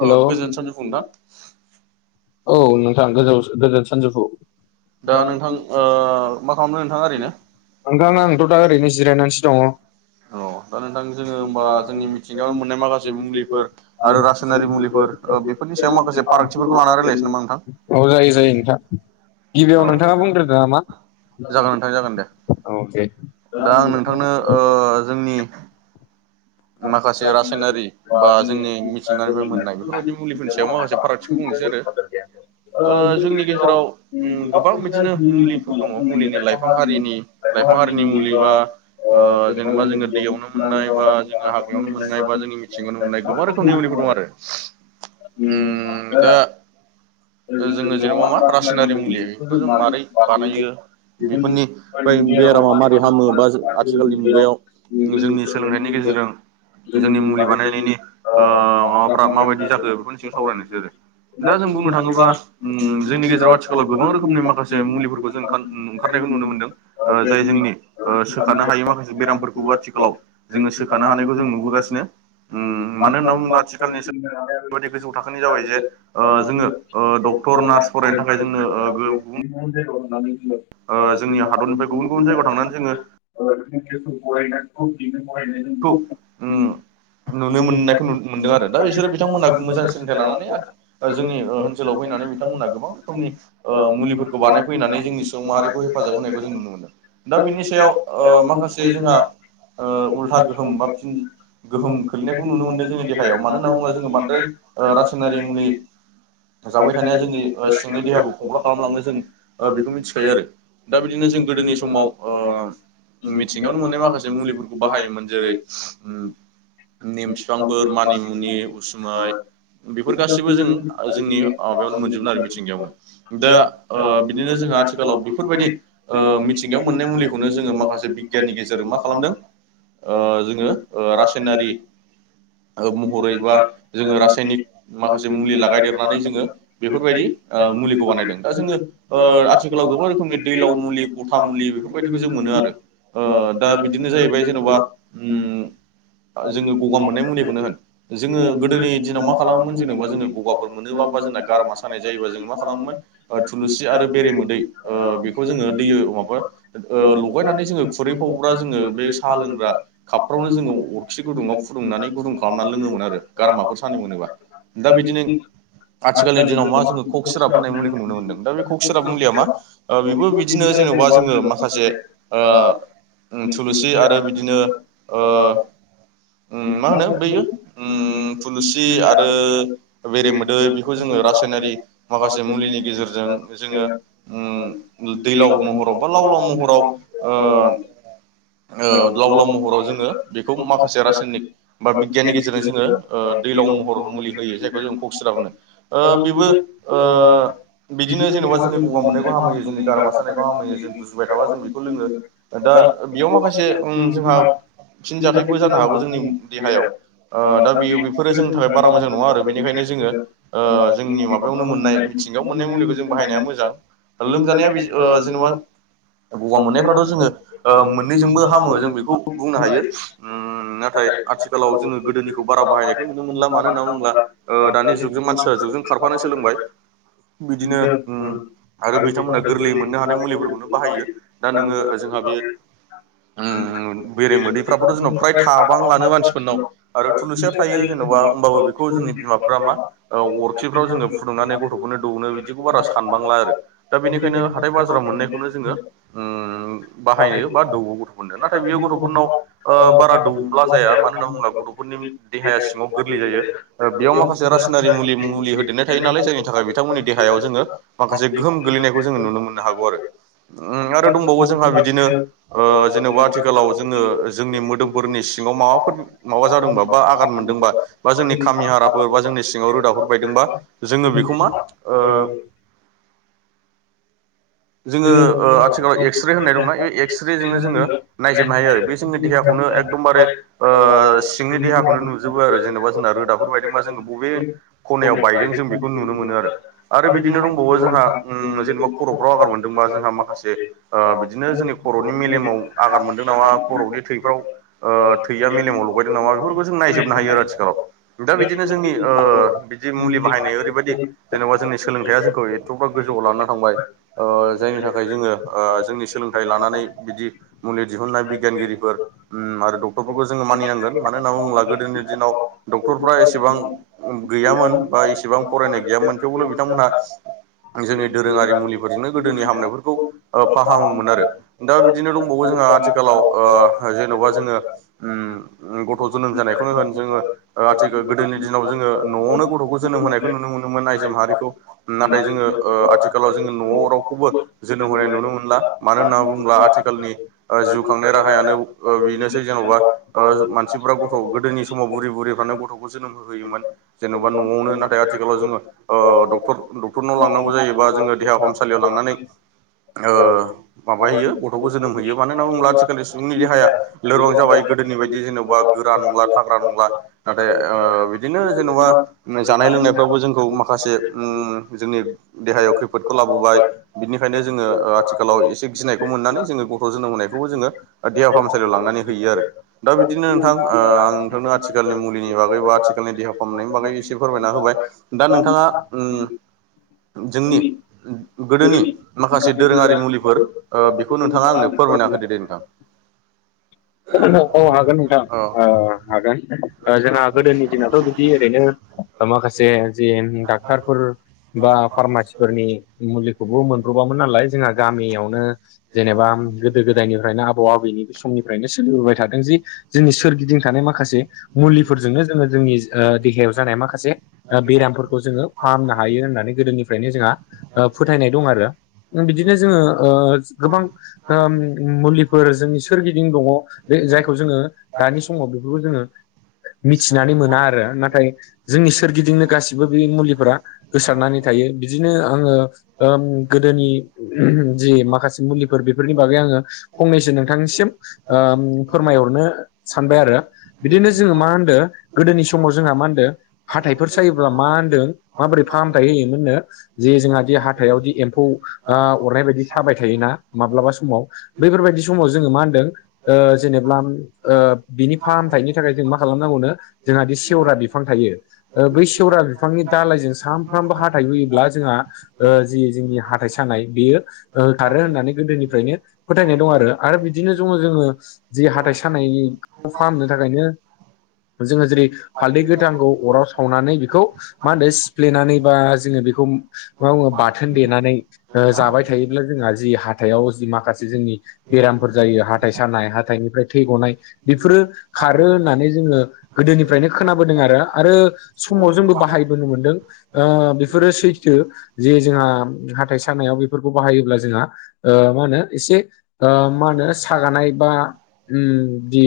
औ गोजोन सानजुफु नोंथां औ नोंथां गोजौ गोजोन सानजौफु दा नोंथां ओ माखालामदों नोंथाङा ओरैनो? नोंथां आंथ' दा ओरैनो जिरायनानैसो दङ, अ दा नोंथां जोङो होमबा जोंनि मिथिंगायाव मोननाय माखासे मुलिफोर आरो रासायनारि मुलिफोर बेफोरनि सायाव माखासे फारागथिफोरखौ लानानै रायलाय औ जायो जायो नोंथां गिबियाव औ नोंथाङा बुंग्रोदो नामा जागोन नोंथां जागोन दे अके दा आं नोंथांनो ओ जोंनि माखासे रासायनारि बा जोंनि मिथिंगानिफ्राय मोननाय बेफोरबायदि [unintelligible] मुलिफोरनि सायाव माखासे फारागथिखौ बुंनोसै आरो ओ जोंनि गेजेराव [unintelligible] उम गोबां बिदिनो मुलिफोर दङ मुलिनि लाइफां हारिनि [unintelligible] लाइफां हारिनि मुलि बा ओ जेनेबा जोङो दैयावनो मोननाय बा [unintelligible] जोङो हाग्रायावनो मोननाय बा जोंनि मिथिंगायावनो मोननाय गोबां रोखोमनि मुलिफोर दं [unintelligible] आरो [unintelligible] ओ जोङो जेनेबा मा रासायनारि मुलि बेफोरखौ जों माबोरै बानायो? बेफोरनि बै बेरामा मारै हामो बा आथिखालनि मुगायाव जोंनि सोलोंथाइनि गेजेरजों जोंनि मुलि बानायनायनि ओ माबाफ्रा माबायदि जाखो बेफोरनि बागै सावरायनोसै आरो दा जों बुंनो थाङोब्ला उम जोंनि गेजेराव आथिखालाव गोबां रोखोमनि माखासे मुलिफोरखौ जों ओं ओंखारनाय नुनो मोनदों। जाय जोंनि ओ सोखानो हायै माखासे बेरामफोरखौबो आथिखालाव जोङो सो जों नुबोगासिनो उम मानो होनना बुङोब्ला आथिखालनि गोजौ थाखोनि जाबाय जे जोङो ड डक्टर नार्स फरायनो थाखाय जोंनो गुब- ओ जोंनि हादरनिफ्राय गुबुन गुबुन जायगायाव थांनानै जोङो [inaudible] खुुबुखौ ओ नुनो मोननायखौ मोनदों आरो। दा बिसोरो बिथांमोनहा मोजां सोलोंथाइ लानानै आरो जोंनि ओनसोलाव फै- नानै बिथांमोना गोबां रोखोमनि मुलिफोरखौ बानायफैनानै जोंनि सुबुं माहारिखौ हेफाजाब होनायखौ जों नुनो मोनदों। दा बिनि सायाव ओ माखासे जोंहा ओ उल्था गोहोम बा फिन गोहोम खोलैनायखौ नुनो मोन्दों जोंनि देहायाव मानो होनना बुङोब्ला जोङो बांद्राय रासायनारि मुलि जाबाय थानाया जोंनि ओ सिंनि देहाखौ खंख्ला खालामलाङो जों बेखौ मिथिखायो आरो ।दा बिदिनो जों गोदोनि समाव मिथिंगायावनो मोननाय माखासे मुलिफोरखौ बाहायोमोन जेरै, नेम, बिफांफोर मानिमुनि, उसुमाय, बेफोर गासिबो जों जोंनि माबायावनो मोनजोबो आरो मिथिंगायावनो दा ओ बिदिनो जों दा आथिखालाव बेफोरबायदि ओ मिथिंगायाव मोननाय मुलिखौनो जोङो माखासे बिगियाननि गेजेरजों मा खालामदों ओ जोङो ओ रासायनारि महरै बा जोङो रासायनिक माखासे मुलि लागायदेरनानै जोङो बेफोरबायदि ओ मुलिखौ बानायदों दा जोङो ओ आथिखालाव गोबां रोखोमनि दैलाव मुलि गथा मुलि बेफोरबायदिखौ जों मोनो आरो ओ दा बिदिनो जाहैबाय जेनेबा उम जोङो ग गा मोननाय मुलिखौनो जोङो गोदोनि दिनाव मा खालामोमोन जेनेबा जोङो गगाफोर मोनोबा जों गारा सानाय जायोबा जों मा खालामोमोन ओ थुलुसि, आरो बेरे मोदै, ओ बेखौ जों दैयाव माबा ओ ओ लगायनानै जोङो खुरैफावब्रा जोङो बे साहा लोंग्रा कापफ्रावनो जोङो अरखि गुदुंङाव फुदुं फुदुंनानै गुदुं खालामनानै लोङोमोन आरो गारमाखौ सानाय मोनोबा दा बिदिनो आथिखालनि दिनाव मा जोङो कक सिराब होननाय मुलिखौ नुनो मोनदों। दा बे कक सिराब मुलिया मा बेबो बिदिनो जेनबा जोङो माखासे ओ थुलुसि, आरो बिदिनो ओ, उम मा होनो बैयो उम थुलुसि आरो बेरेमोदै बेखौ जोङो र- रासायनारि माखासे मुलिनि गेजेरजों जोङो उम दैलाव महराव बा लाव ला लाव महराव ओ लाव लाव महराव जोङो बेखौ माखासे रासायनिक बा बिगियाननि गेजेरजों ओ जोङो दैलाव महर मुलि होयो जायखौ जों क'क सिराप होनो ओ। ओ बेबो ओ बिदिनो जेनेबा जोंनि गगा मोननायखौ हामहोयो जोंनि गारामा सारानायखौ हामहोयो जों गुजुबाय थाबा जों बेखौ लोङो दा बेयाव माखासे उम जोंहा फिन जाथायबो जानो हागौ जोंनि देहायाव ओ दा बेयो बेफोरो जोंनि थाखाय बारा मोजां नङा आरो। बेनिखायनो जोङो ओ जोंनि माबायावनो मोननाय थिंगायाव मोननाय मुलिखौ जों बाहायनाया मोजां लोमजानाया बि ओ जेनबा गगा मोननायफ्राथ' जोंङो ओ मोननैजोंबो हामो जों बेखौ बुंनो हायो। उम नाथाय आथिखालाव जोंङो गोदोनिखौ बारा बाहायनायखौ नुनो मोनला मानो होनना बुंब्ला ओ दानि जुगजों मान सो जुगजों खारफानो सोलोंबाय बिदिनो उम आरो बिथांमोना गोरलैयै मोननो हानाय मुलिफोरखौनो बाहायो दा नोंङो जों जोंहा बे उम बेरे मोदैफ्राबोथ' जोंनाव फ्राय थाबांलानो मानसिफोरनाव आरो थुलुंसिया थायो जेनबा होमबाबो बेखौ जोंनि बिमाफ्रा मा औ अरखिफ्राव जोंङो फुदुंनानै गथ'फोरनो दौनो बिदिखौ बारा सानबांला आरो दा बेनिखायनो हाथाय बाजाराव मोननाय बेखौनो जोंङो उम बाहायो बा दौवो गथ'फोरनो नाथाय बेयो गथ'फोर [inaudible] दौब्ला जाया मानो होननानै बुंब्ला गथ'फोरनि देहाया सिंङाव गोरलै जायो बेयाव माखासे रासायनारि मुलि मुलि होदेरनाय थायो नालाय जायनि थाखाय बिथांमोननि देहायाव जोंङो माखासे गोहोम गोलैनायखौ जोंङो नुनो मोननो हागौ आरो उम आरो दंबावो जोंहा बिदिनो ओ जेनेबा आथिखालाव जोंङो जोंनि फोरनि सिंङाव माबाफोर माबा जादोंबा बा आघात मोनदोंबा बा जोंनि खामि हाराफोर बा जोंनि सिंङाव रोदा रोदाफोर बायदोंब्ला जोऔङो बेखौ मा ओ जोंङो ओ आथिखालाव एक्स रे होननाय दंना बे एक्स रे जोंनो जोंङो नायजोबनो हायो आरो बे जोंनि देहाखौ नो एकदमबारे ओ सिंनि देहाखौनो नुजोबो आरो जेनेबा जोंना रोदाफोर बायदोंबा जोंङो बबे खनायाव बायदों जों बेखौ नुनो मोनो आरो बिदिनो दंबावो जोंहा ओम जेनेबा खर'फ्राव बा जोंहा माखासे ओ बिदिनो जोंनि खर'नि मेलेमाव आघात मोनदों नामा खर'नि थैफ्राव ओ थैया मेलेमाव लगायदों नामा बेफोरखौ जों नायजोबनो हायो आरो आथिखालाव दा बिदिनो जोंनि ओ बिदि मुलि बाहायनाय ओरैबायदि जेनेबा जोंनि सोलोंथाइा जोंखौ एथ'बा गो गोजौआव लाना थांबाय ओ ओ जायनि थाखाय जोंङो ओ जोंनि सोलोंथाइ लानानै बिदि मुलि दिहुननाय बिगियानगिरिफोर उम आरो डक्टरफोरखौ जोंङो मानिनांगोन मानो होनना बुंङोब्ला गोदोनि दिनाव डक्टरफ्रा एसेबां गैयामोन बा इसेबां फरायनाय गैयामोन थेवबो बिथांमोनहा जोंनि दोरोंङारि मुलि फोरजोंनो गोदोनि हामनायफोरखौ ओ फाहामोमोन आरो दा बिदिनो दंबावो जोंहा आथिखालाव ओ जेन'बा जोंङो उम गथ' जोनोम जानायखौनो होन जोंङो आथिखाल गोदोनि दिनाव जों ङो न'आवनो गथ'खौ जोनोम होनायखौ नुनो मोन आइजो माहारिखौ। नाथाय जोंङो ओ आथिखालाव जों रावखौबो जोनोम होनाय नुनो मोनला मानो होनना बुंङोब्ला आथिखालनि जिउ खांनाय राहायानो बेनोसै जेन'बा मानसिफ्रा गथ' गोदोनि समाव बुरि बुरिफ्रानो गथ'खौ जोनोम होयोमोन। जेनेबा न'आवनो नाथाय आथिखालाव जोंङो अ डक्टर डक्टरनाव लांनांगौ जायोबा जोंङो लियाव लांनानै ओ माबाहोयो गथ'खौ जोनोम होयो मानो होनना बुंङोब्ला आथिखाालनि सुबुंनि देहाया लोरबां जाबाय गोदोनि बायदि जेनेबा गोरा नंला थाग्रा नंला नाथाय ओ बिदिनो जेनेबा जानाय लोंनायफ्रावबो जोंखौ माखासे उम जोंनि देहायाव खैफोद बिनिखायनो जोंङो आथिखालाव एसे गिनायखौ मोननानै जोंङो गथ' जोनोम होनायखौबो जोंङो फाहामसालियाव लांनानै हैयो आरो दा बिदिनो नोंथां आं नोंथांनो आथिखालनि मुलिनि बागै बा आथिखालनि दे देहा फाहामनायनि बागै एसे फोरमायना होबाय दा नोंथांङा ओ जोंनि गोदोनि माखासे दोरोंङारि मुलिफोर ओ बेखौ नोंथांङा आंनो फोरमायना होदो दे नोंथां [inaudible] औ हागोन नोंथां औ ओ हागोन जोंहा गोदोनि दिनावथ' बिदि ओरैनो माखासे जे डाक्टारफोर बा फार्मासिफोरनि मुलिखौबो मोनब्र'बामोन नालाय जोंहा गामियावनो जेनेबा गोदो गोदायनिफ्रायनो आबौ आबौनि बे समनि फ्रायनो सोलिबोबाय थादों जि जोंनि सोरगिदिं थानाय माखासे मुलिफोरजोंनो जोंङो जोंनि देहा याव जानाय माखासे ओ बेरामफोरखौ जोंङो फाहामनो हायो होननानै गोदोनिफ्रायनो जोंहा ओ फोथायनाय दं आरो ओं बिदिनो जोंङो ओ गोबां मुलिफोर जोंनि सोरगिदिं दिं दंङ बे जायखौ जोंङो दानि समाव बेफोरखौ जोंङो मिथिनानै मोना आरो नाथाय जोंनि सोरगिदिंनो गासिबो बे मुलिफोरा गोसारनानै थायो। बे बिदिनो आं ओ ओ गोदोनि जि माखासे मुलिफोर बेफोरनि बागै आङो फंनैसो नो नोंथांसिम ओ फोरमायहरनो सानबाय आरो बिदिनो जोङो मा होनदो गोदोनि समाव जोंहा मा होनदों हाथाइफोर सायोब्ला मा होनदों माबोरै फाहामथाय होयोमोननो जे जोंहा दि हाथायावदि एम्फौ ओ अरनाय बायदि थाबाय थायोना माब्लाबा समाव बैफोरबायदि बे समाव जोङो मा होनदों ओ जेनेबा ओ बिनि फाहामथायाइनि थाखाय जों मा खालामनांगौनो जोंहा बे सेवरा बिफां बिफां थायो ओ बै सेवरा बिफांनि दालाइजों सामफ्रामबो हाथाय हुयोब्ला जोंहा ओ जि जोंनि हाथाइ सानाय बेयो ओ खारो होननानै गोदोनिफ्रायनो फोथायनाय दं आरो आरो बिदिनो दङ जोङो जि हाथाइ सानायनि फाहामनो थाखायनो जोङो जेरै हालदै गोथांखौ अराव सावनानै बेखौ मा होनो सिफ्लेनानै बा जोङो बेखौ बाउआव बाथोन देनानै ओ जाबाय थायोब्ला जोंहा जि हाथायाव जि माखासे जोंनि बेरामफोर जायो हाथाइ सानाय हाथाइनिफ्राय थै गनाय बेफोरो खारो होननानै जोङो गोदोनिफ्रायनो खोनाबोदों आरो आरो समाव जोंबो बाहायबोनो मोनदों ओ बेफोरो सैथो। जे जोंहा हाथाय सानायाव बेफोरखौ बाहायोब्ला जोंहा ओ मा होनो एसे ओ मा होनो सागानाय बा उम दि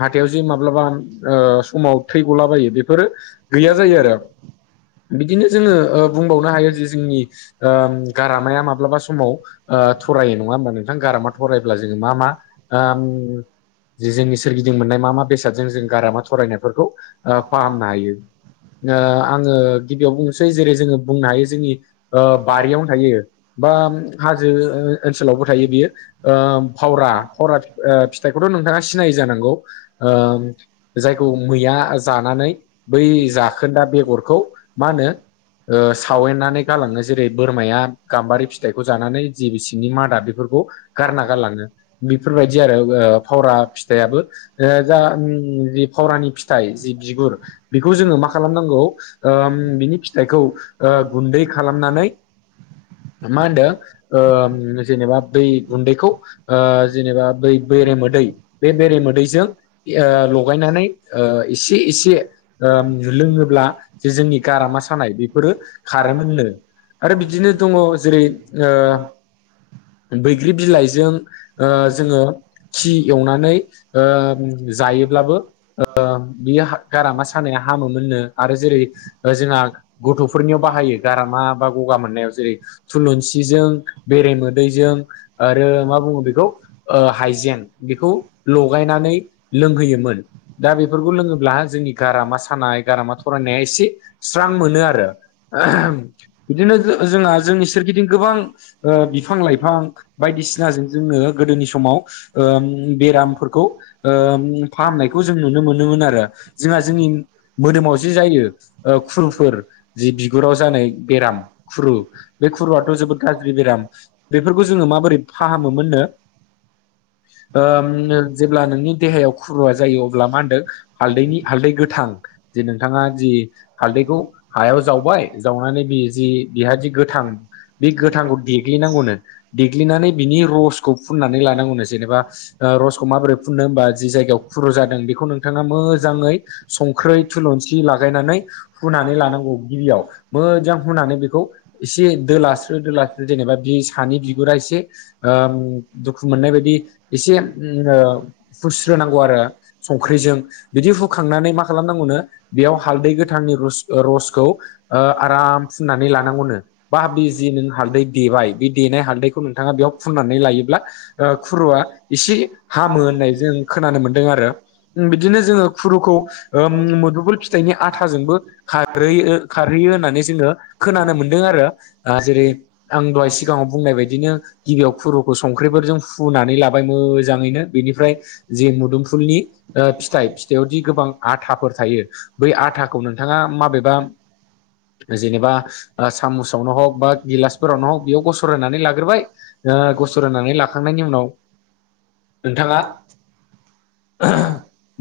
हाथायावजि माब्लाबा ओ सम आव थै गलाबायो बेफोरो गैया जायो आरो । बिदिनो जोङो ओ बुंबावनो हायो जि जोंनि आम गारामाया माब्लाबा समाव आ थरायो नङा होमबा नोंथां गारामा थरायायोब्ला जोङो मा मा ओम जि जोंनि सोरगिदिं मोननाय मा मा बेसादजों जों गारामा थरायनायफोरखौ ओ फाहामनो हायो। ओ आङो गिबियाव बुंनोसै जेरै जोङो बुंनो हायो जोंनि ओ बारियावनो थायो। बाम हाजो ओ-ओनसोलावबो थायो बियो। ओम फावरा फावरा फि-फिथाइखौथ' नोंथाङा सिनाय जानांगौ ओम जाय फौ मैया जानानै बै जाखोन्दा बेगरखौ मा होनो ओ सावेननानै गालाङो जेरै बोरमाया गाम्बारि फिथाइखौ जानानै जि बिसिंनि मादा बेफोर गारना गारलाङो बेफोरबायदि आरो फावरा फिथाइाबो ओ जा फावरानि फिथाइ जि बिगुर बेखौ जोङो मा खालामनांगौ ओम बिनि फिथाइखौ ओ ओ बिदि खालामनानै ओ मानदो ओम जेनेबा बै गुन्दैखौ ओ जेनेबा बै बेरे मोदै बे बेरे मोदैजों ओ लगायना‌ नानै ओ एसे एसे ओम लोङोब्ला जे जोंनि गारामा सानाय बेफोरो खारोमोननो आरो बिदिनो दङ जेरैै ओ बैग ग्रि बिलाइजों ओ जोङो खि एवनानै ओ जायोब्लाबो ओ बियो गारामा सानाया हामो मोननो आरो जेरै जोंहा गथ'फोर नियाव बाहायो गारामा बा गगा मोननायाव जेरै थुलुंसिजों बेरे मोदैजों आरो मा बुङो बेखौ ओ हाइजें बेखौ लगायनानै लोंहोयोमोन। दा बेफोरखौ लोङोब्ला जोंनि गारामा सानाय गारामा थरायनाया एसे स्रां मोनो आरो। बिदिनो जोंहा जोंनि सोरगिदिं गोबां ओ बिफां लाइफां बायदिसिनाजों जोङो गोदोनि समाव ओम बेरामफोरखौ ओम फाहामनायखौ खौ जों नुनो मोननो मोन आरो जोंहा जोंनि मोदोमाव जि जायो ओ खुरुफोर जि बिगुराव जानाय बेराम खुरु बे खुरुआथ' जोबोद गाज्रि बेराम बेफोरखौ जोङो बोरै फाहामोमोननो ओम जेब्ला नोंनि देहायाव खुरुवा जायो अब्ला मा होनदों हालदैनि हालदै गोथां जे नोंथाङा जि हालदैखौ हायाव जावबाय जावनानै बि जि बिहादि गोथ थां बे गोथांखौ देग्लिनांगौनो देग्लिनानै बिनि रसखौ फुननानै लानांगौनो। जेनेबा ओ रसखौ माबोरै फुननो होमबा जि जायगायाव खुरु जादों बेखौ नोंथाङा मोजाङै संख्रै थुलुनसि लागायनानै फुनानै लानांगौ गिबियाव मोजां हुनानै बेखौ एसे दोलास्रो दोलास्रो जेनेबा बि सानि बिगुरा एसे ओम दुखु मोननाय बायदि एसे उम ओ फुस्रोनांगौ आरो संख्रिजों बिदि हुखांनानै मा खालामनांगौ नों बेयाव हालदै गोथांनि रुस ओ रसखौ ओ आराम फुननानै लांगौनो। बा दि जि नों हालदै देबाय बे देनाय हालदैखौ नोंथाङा बेयाव फुननानै लायोब्ला ओ खु रुआ एसे हामो होननाय जों खोनानो मोनदों आरो उम बिदिनो जोङो खुरुखौ ओम मुदुफुल फिथाइनि आथाजोंबो खारैयो खारै यो होननानै जोङो खोनानो मोनदों आरो आ जेरै आं दहाय सिगाङाव बुंनाय बाय दिनो गिबियाव खुरुखौ संख्रिफोरजों फु नानै लाबाय मोजांयैनो बेनिफ्राय जेन मुदुमफुलनि ओ फिथाइ फिथाइआवदि गोबां आ आथाफोर थायो बै आथाखौ नोंथाङा माबेबा जेनेबा ओ सामुसावनो हग बा गिलासफोरावनो हग बेयाव गसर होनानै ला गोरबाय ओ गस होननानै लाखांनायनि उनाव नोंथाङा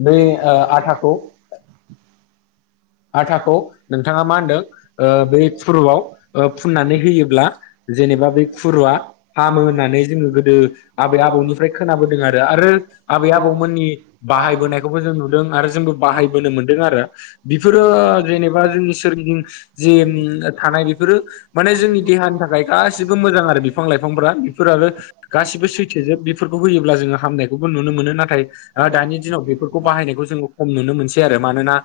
नै ओ आथाखौ आथाखौ नोंथाङा मा होनदों ओ बै खुरुआव फुननानै होयोब्ला जेनेबा बै खु रुया हामो होननानै जोङो गोदो आबै आबौनिफ्राय खोनाबोदों आरो। आरो आबै आबौमोन नि बाहाय बोनायखौबो जों नुदों आरो जोंबो बाहायबोनो मोनदों आरो। बेफोरो जेनेबा जोंनि सोरगिदिं जे थानाय बेफोरो माने जोंनि देहानि था खाय गासिबो मोजां आरो। आरो बिफां लाइफांफ्रा बेफोराबो गासिबो सैथोजोब बेफोरखौ होयोब्ला जोङो हामनायखौबो नुनो मोनो। नाथाय ओ दानि दिनाव बेफोरखौ बाहायनायखौ जों खम नुनो मोनसै आरो मानोना